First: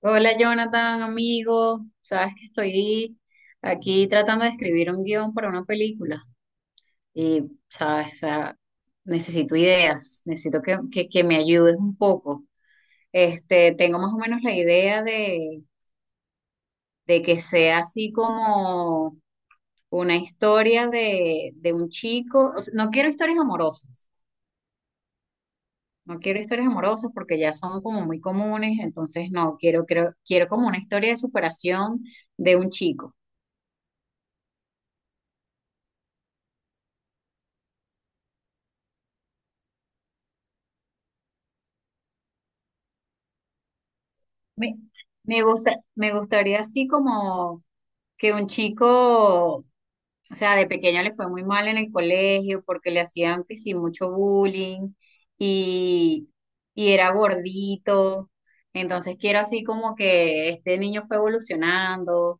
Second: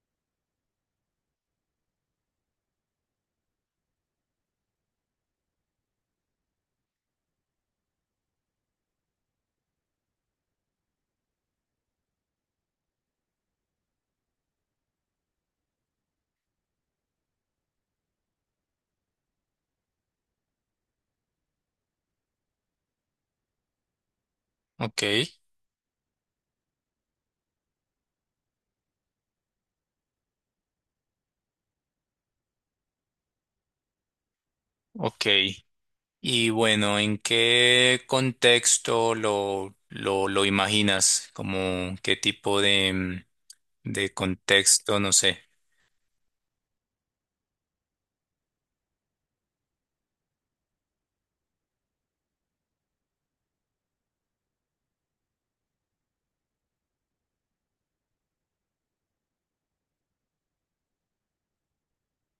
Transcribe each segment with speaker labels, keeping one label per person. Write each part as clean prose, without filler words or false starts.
Speaker 1: Hola Jonathan, amigo. Sabes que estoy aquí tratando de escribir un guión para una película y, sabes, o sea, necesito ideas, necesito que me ayudes un poco. Este, tengo más o menos la idea de que sea así como una historia de un chico. O sea, no quiero historias amorosas,
Speaker 2: Ok,
Speaker 1: no quiero historias amorosas porque ya son como muy comunes, entonces no, quiero, creo, quiero como una historia de superación de un chico.
Speaker 2: ok. Y bueno, ¿en qué contexto lo imaginas? ¿Como qué tipo de, de
Speaker 1: Me,
Speaker 2: contexto? No sé.
Speaker 1: me gusta, me gustaría así como que un chico, o sea, de pequeño le fue muy mal en el colegio porque le hacían que sí mucho bullying y, y era gordito. Entonces quiero así como que este niño fue evolucionando.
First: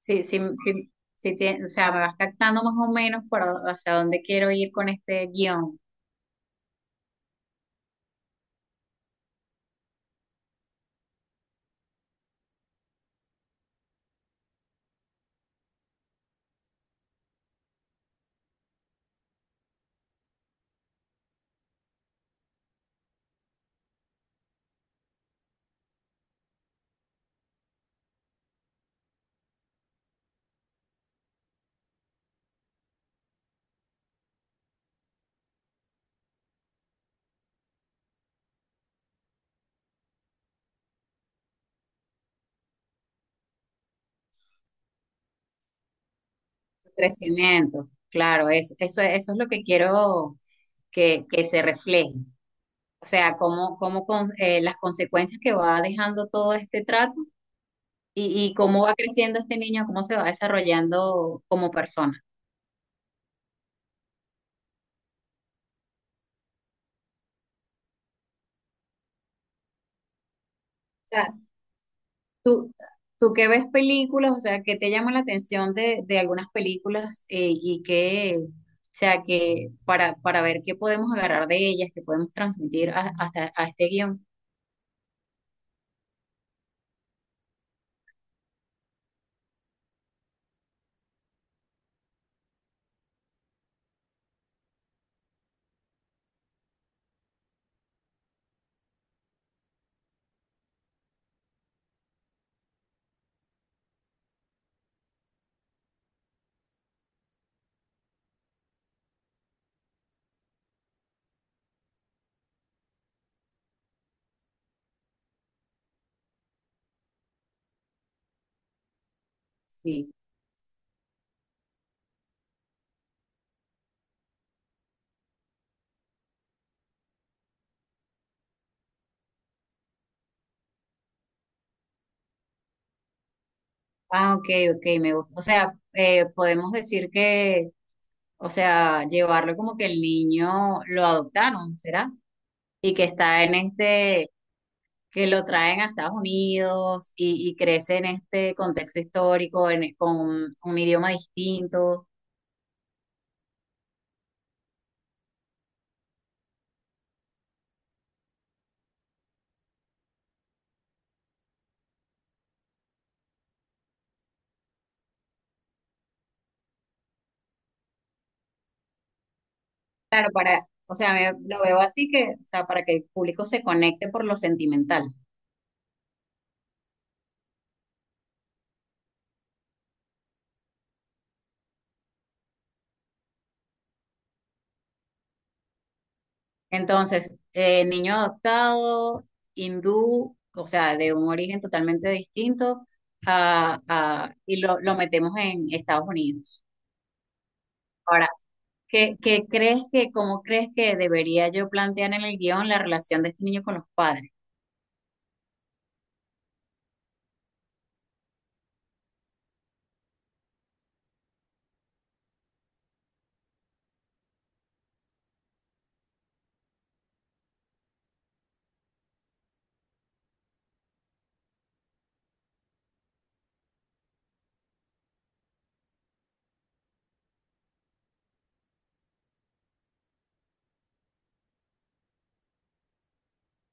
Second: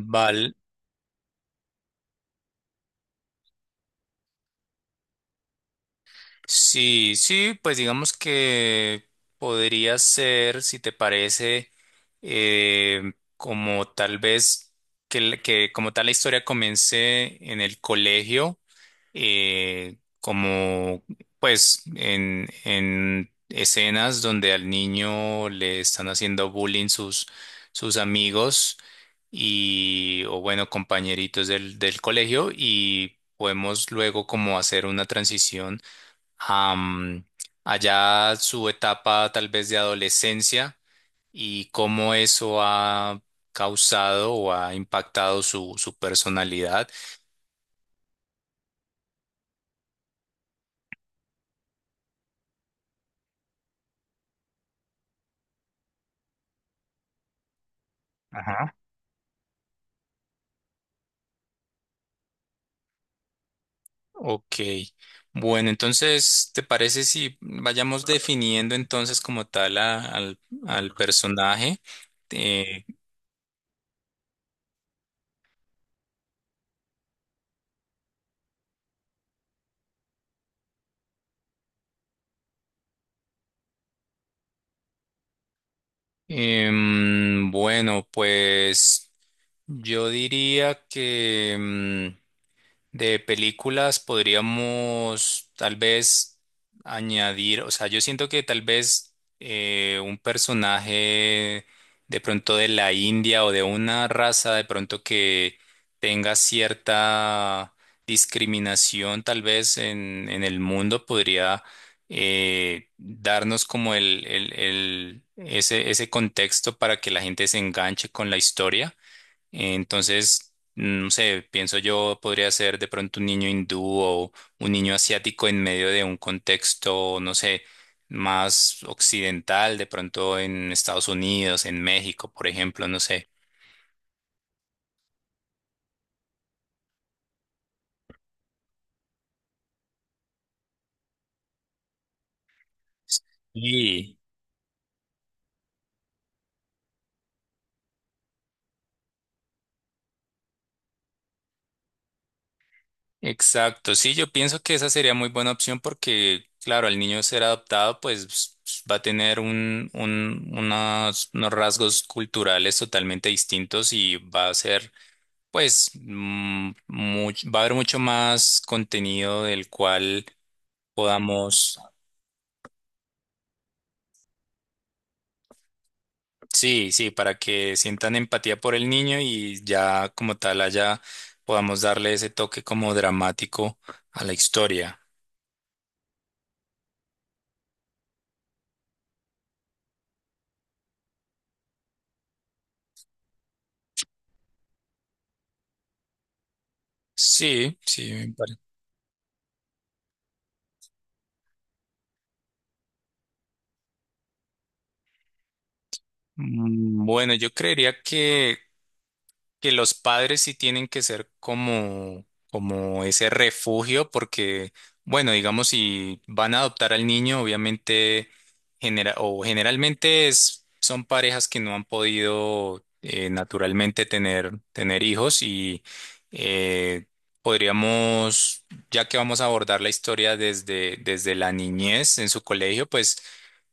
Speaker 1: Sí, sí,
Speaker 2: Vale.
Speaker 1: sí, o sea, me vas captando más o menos para hacia dónde quiero ir con este guión.
Speaker 2: Sí, sí, pues digamos que podría ser, si te parece, como tal vez que, que como tal la historia comience en el colegio, como pues en escenas donde al niño le están haciendo bullying sus, sus amigos y o bueno compañeritos del, del colegio, y podemos luego como hacer una transición a, allá su etapa tal vez de adolescencia y cómo eso ha causado o ha impactado su, su personalidad.
Speaker 1: Crecimiento, claro, eso es lo que quiero que se refleje. O sea, cómo, las consecuencias que va dejando todo este trato y cómo va creciendo este niño, cómo se va desarrollando como persona.
Speaker 2: Ok, bueno, entonces, ¿te parece si vayamos definiendo entonces como tal al
Speaker 1: O sea,
Speaker 2: personaje?
Speaker 1: tú,
Speaker 2: Eh,
Speaker 1: tú que ves películas, o sea, qué te llama la atención de algunas películas y que, o sea, que para ver qué podemos agarrar de ellas, qué podemos transmitir hasta a este guión.
Speaker 2: bueno, pues yo diría que... De películas podríamos tal vez añadir, o sea, yo siento que tal vez un personaje de pronto de la India o de una raza de pronto que tenga cierta discriminación tal vez en el mundo, podría darnos como ese, ese contexto para que la gente se enganche con la historia.
Speaker 1: Sí.
Speaker 2: Entonces, no sé, pienso yo podría ser de pronto un niño hindú o un niño asiático en medio de un contexto, no sé, más occidental, de pronto en Estados Unidos, en México, por ejemplo, no sé.
Speaker 1: Ah, ok, ok, me gusta. O sea, podemos decir que, o sea, llevarlo como que el niño lo adoptaron, ¿será? Y que está en
Speaker 2: Sí,
Speaker 1: este, que lo traen a Estados Unidos y crece en este contexto histórico, en, con un idioma distinto.
Speaker 2: exacto. Sí, yo pienso que esa sería muy buena opción porque, claro, al niño ser adoptado, pues va a tener unos rasgos culturales totalmente distintos y va a ser... Pues va a haber mucho más contenido del cual
Speaker 1: Claro, o sea, lo
Speaker 2: podamos,
Speaker 1: veo así que, o sea, para que el público se conecte por lo sentimental.
Speaker 2: sí, sí, para que sientan empatía por el niño y ya como tal allá podamos darle ese toque como dramático a la historia.
Speaker 1: Entonces, niño adoptado, hindú, o sea, de un origen totalmente distinto, y lo metemos en Estados Unidos.
Speaker 2: Sí, sí,
Speaker 1: Ahora, ¿qué crees que, cómo crees que debería yo plantear en el guión la relación de este niño con los padres?
Speaker 2: Bueno, yo creería que los padres sí tienen que ser como, como ese refugio, porque, bueno, digamos, si van a adoptar al niño, obviamente, o generalmente es, son parejas que no han podido naturalmente tener, tener hijos y eh, podríamos, ya que vamos a abordar la historia desde, desde la niñez en su colegio, pues...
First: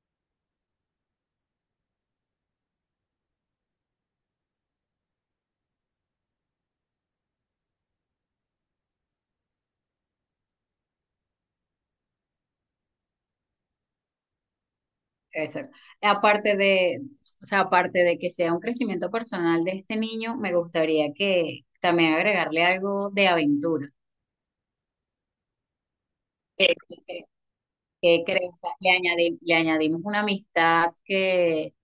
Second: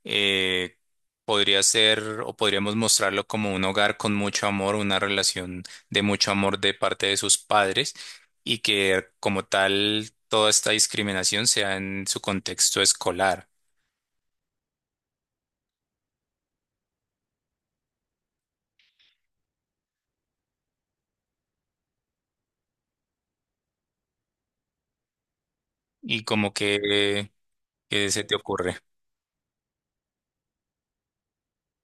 Speaker 2: eh, podría ser, o podríamos mostrarlo como un hogar con mucho amor, una relación de mucho amor de parte de sus padres, y que como tal toda esta discriminación sea en su contexto escolar.
Speaker 1: Exacto. Aparte de, o sea, aparte de que sea un crecimiento personal de este niño, me gustaría que también agregarle algo de aventura.
Speaker 2: Y como
Speaker 1: ¿Qué,
Speaker 2: que, ¿qué se
Speaker 1: qué
Speaker 2: te
Speaker 1: crees? ¿Qué
Speaker 2: ocurre?
Speaker 1: le le añadimos una amistad que,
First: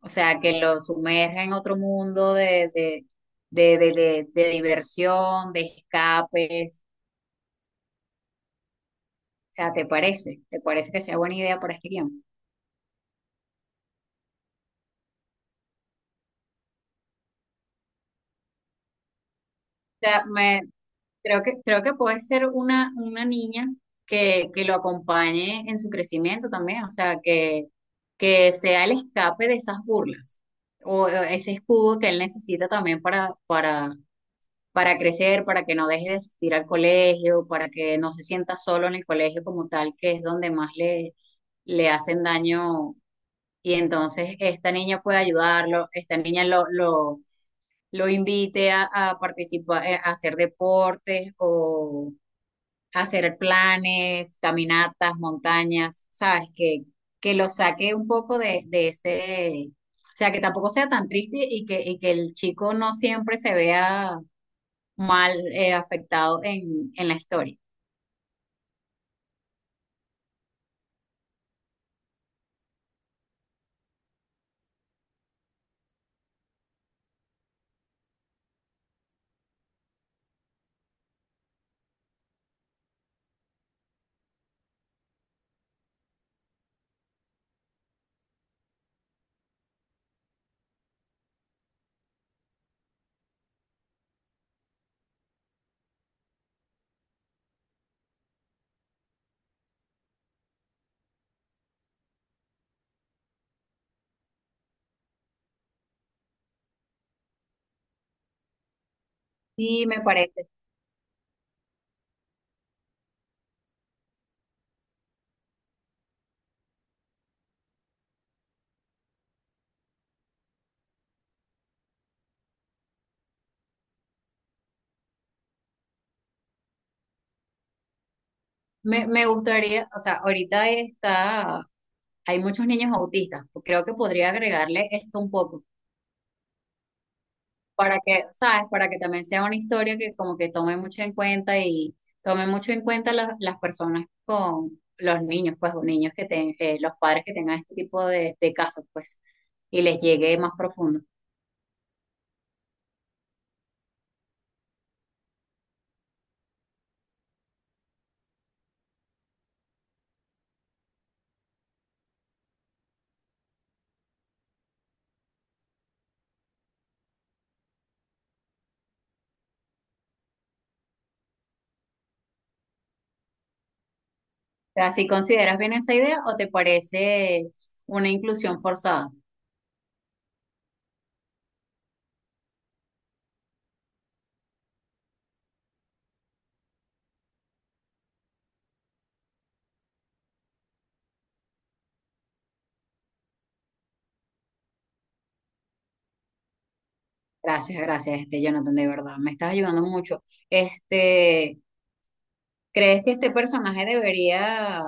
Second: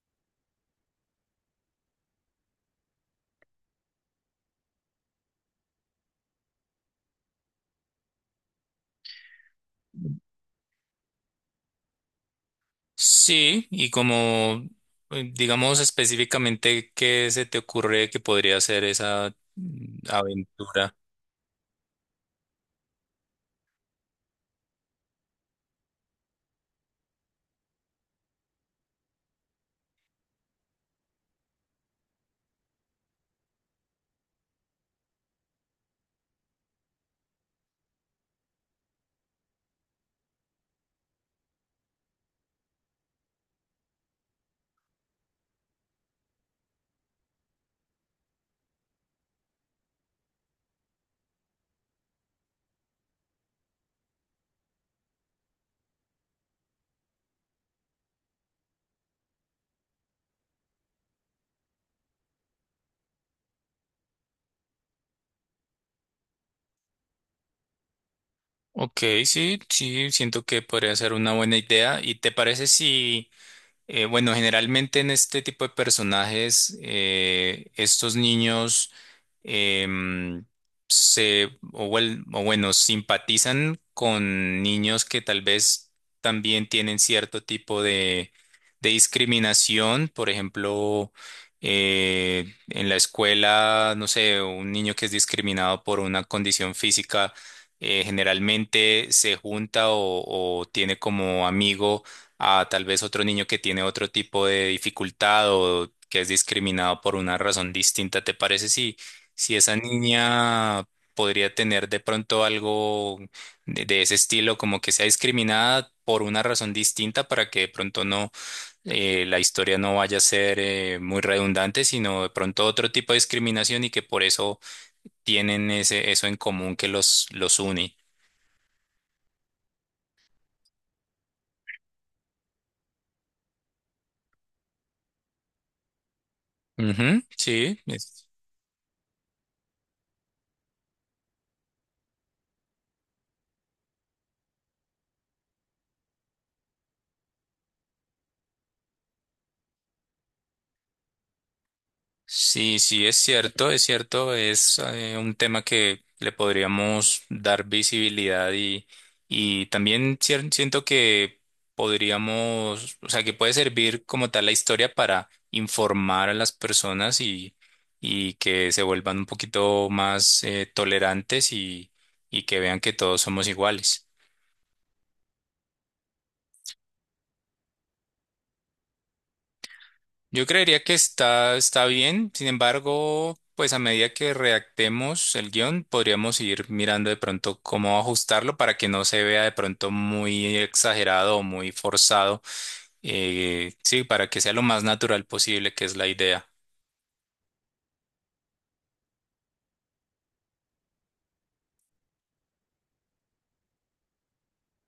Speaker 1: o sea, que lo sumerja en otro mundo de diversión, de escapes. O sea, ¿te parece? ¿Te parece que sea buena idea para este guión?
Speaker 2: Sí, y como digamos específicamente qué se te ocurre que podría ser esa
Speaker 1: Sea, me,
Speaker 2: aventura.
Speaker 1: creo que puede ser una niña que lo acompañe en su crecimiento también, o sea, que sea el escape de esas burlas o ese escudo que él necesita también para crecer, para que no deje de asistir al colegio, para que no se sienta solo en el colegio como tal, que es donde más le, le hacen daño. Y entonces esta niña puede ayudarlo, esta niña lo invite a participar, a hacer deportes o hacer planes, caminatas, montañas, ¿sabes? Que lo saque un poco de ese, o sea, que tampoco sea tan triste y que el chico no siempre se vea mal, afectado en la historia.
Speaker 2: Ok, sí, sí, siento que podría ser una buena idea. ¿Y te parece si... bueno, generalmente en este tipo de personajes, estos niños em, se, o, o bueno, simpatizan con niños que tal vez también tienen cierto tipo de discriminación. Por ejemplo, en la escuela, no sé, un niño que es discriminado por una condición física, generalmente se junta o tiene como amigo a tal vez otro niño que tiene otro tipo de dificultad o que es discriminado por una razón distinta. ¿Te parece si, si esa
Speaker 1: Sí, me parece.
Speaker 2: niña podría tener de pronto algo de ese estilo, como que sea discriminada por una razón distinta para que de pronto no la historia no vaya a ser muy redundante, sino de pronto otro tipo de discriminación, y que por eso tienen ese, eso en común que los une?
Speaker 1: Me gustaría, o sea, ahorita está, hay muchos niños autistas, creo que podría agregarle esto un poco
Speaker 2: Ujú, sí.
Speaker 1: para que, ¿sabes? Para que también sea una historia que como que tome mucho en cuenta y tome mucho en cuenta las personas con los niños, pues, o niños que los padres que tengan este tipo de casos, pues, y les llegue más profundo. O
Speaker 2: Sí, sí, es cierto, es cierto, es un tema que le podríamos dar visibilidad, y también siento que podríamos, o sea, que puede servir como tal la historia para informar a las personas, y que se vuelvan un poquito más tolerantes, y que vean que todos somos iguales.
Speaker 1: sea, si consideras bien esa idea o te parece una inclusión forzada.
Speaker 2: Yo creería que está, está bien, sin embargo, pues a medida que redactemos el guión, podríamos ir mirando de pronto cómo ajustarlo para que no se vea de pronto muy exagerado o muy forzado. Sí, para que sea lo más natural posible, que es la idea.
Speaker 1: Gracias, gracias, este Jonathan, de verdad, me estás ayudando mucho. Este, ¿crees que este personaje debería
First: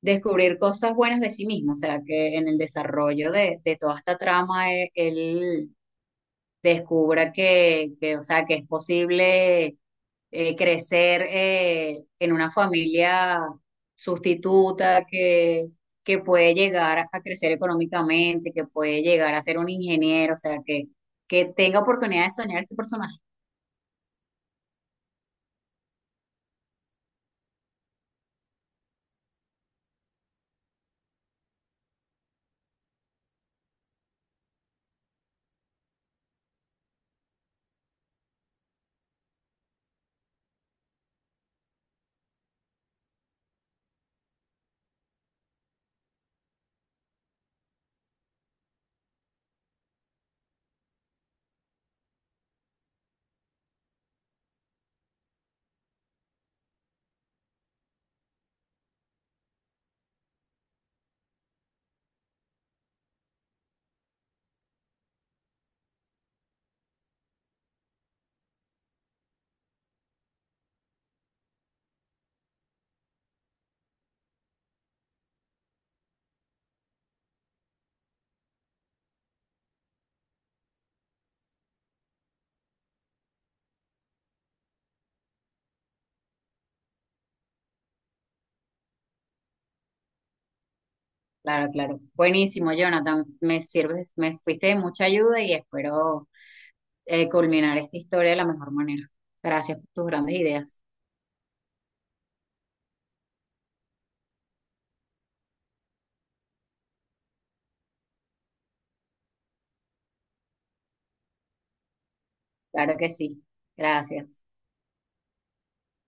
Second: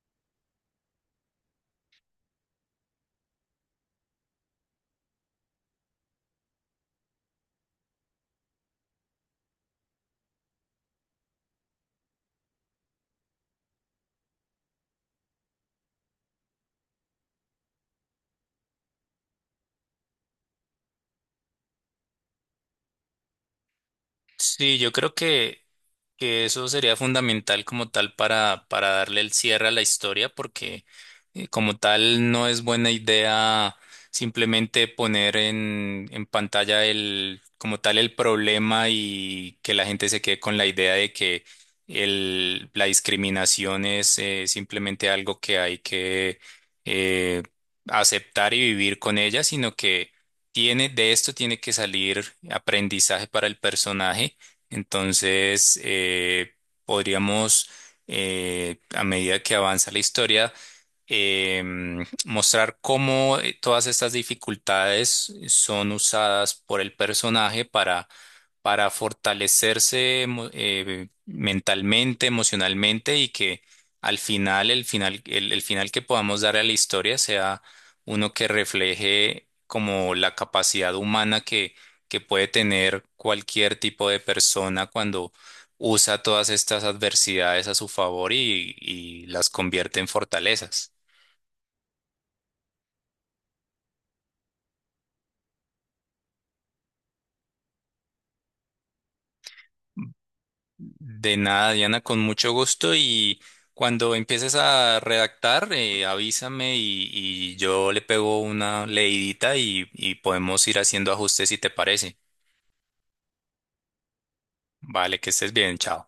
Speaker 1: descubrir cosas buenas de sí mismo? O sea, que en el desarrollo de toda esta trama él, descubra que, o sea, que es posible crecer en una familia sustituta, que puede llegar a crecer económicamente, que puede llegar a ser un ingeniero, o sea, que tenga oportunidad de soñar este personaje.
Speaker 2: Sí, yo creo que eso sería fundamental como tal para darle el cierre a la historia, porque como tal no es buena idea simplemente poner en pantalla el, como tal el problema, y que la gente se quede con la idea de que el, la discriminación es simplemente algo que hay que eh, aceptar y vivir con ella, sino que tiene, de esto tiene que salir aprendizaje para el personaje. Entonces, podríamos, a medida que avanza la historia, mostrar cómo todas estas dificultades son usadas por el personaje para fortalecerse mentalmente, emocionalmente, y que al final, el final, el final que podamos dar a la historia sea uno que refleje como la capacidad humana que puede tener cualquier tipo de persona cuando usa todas estas adversidades a su favor y las convierte en fortalezas.
Speaker 1: Claro, claro. Buenísimo, Jonathan. Me sirves, me fuiste de mucha ayuda y espero culminar esta historia de la mejor manera. Gracias por tus grandes ideas.
Speaker 2: De nada, Diana, con mucho gusto, y cuando empieces a redactar, avísame, y yo le pego una leidita y podemos ir haciendo ajustes si te parece.
Speaker 1: Claro que sí. Gracias.
Speaker 2: Vale, que estés bien, chao.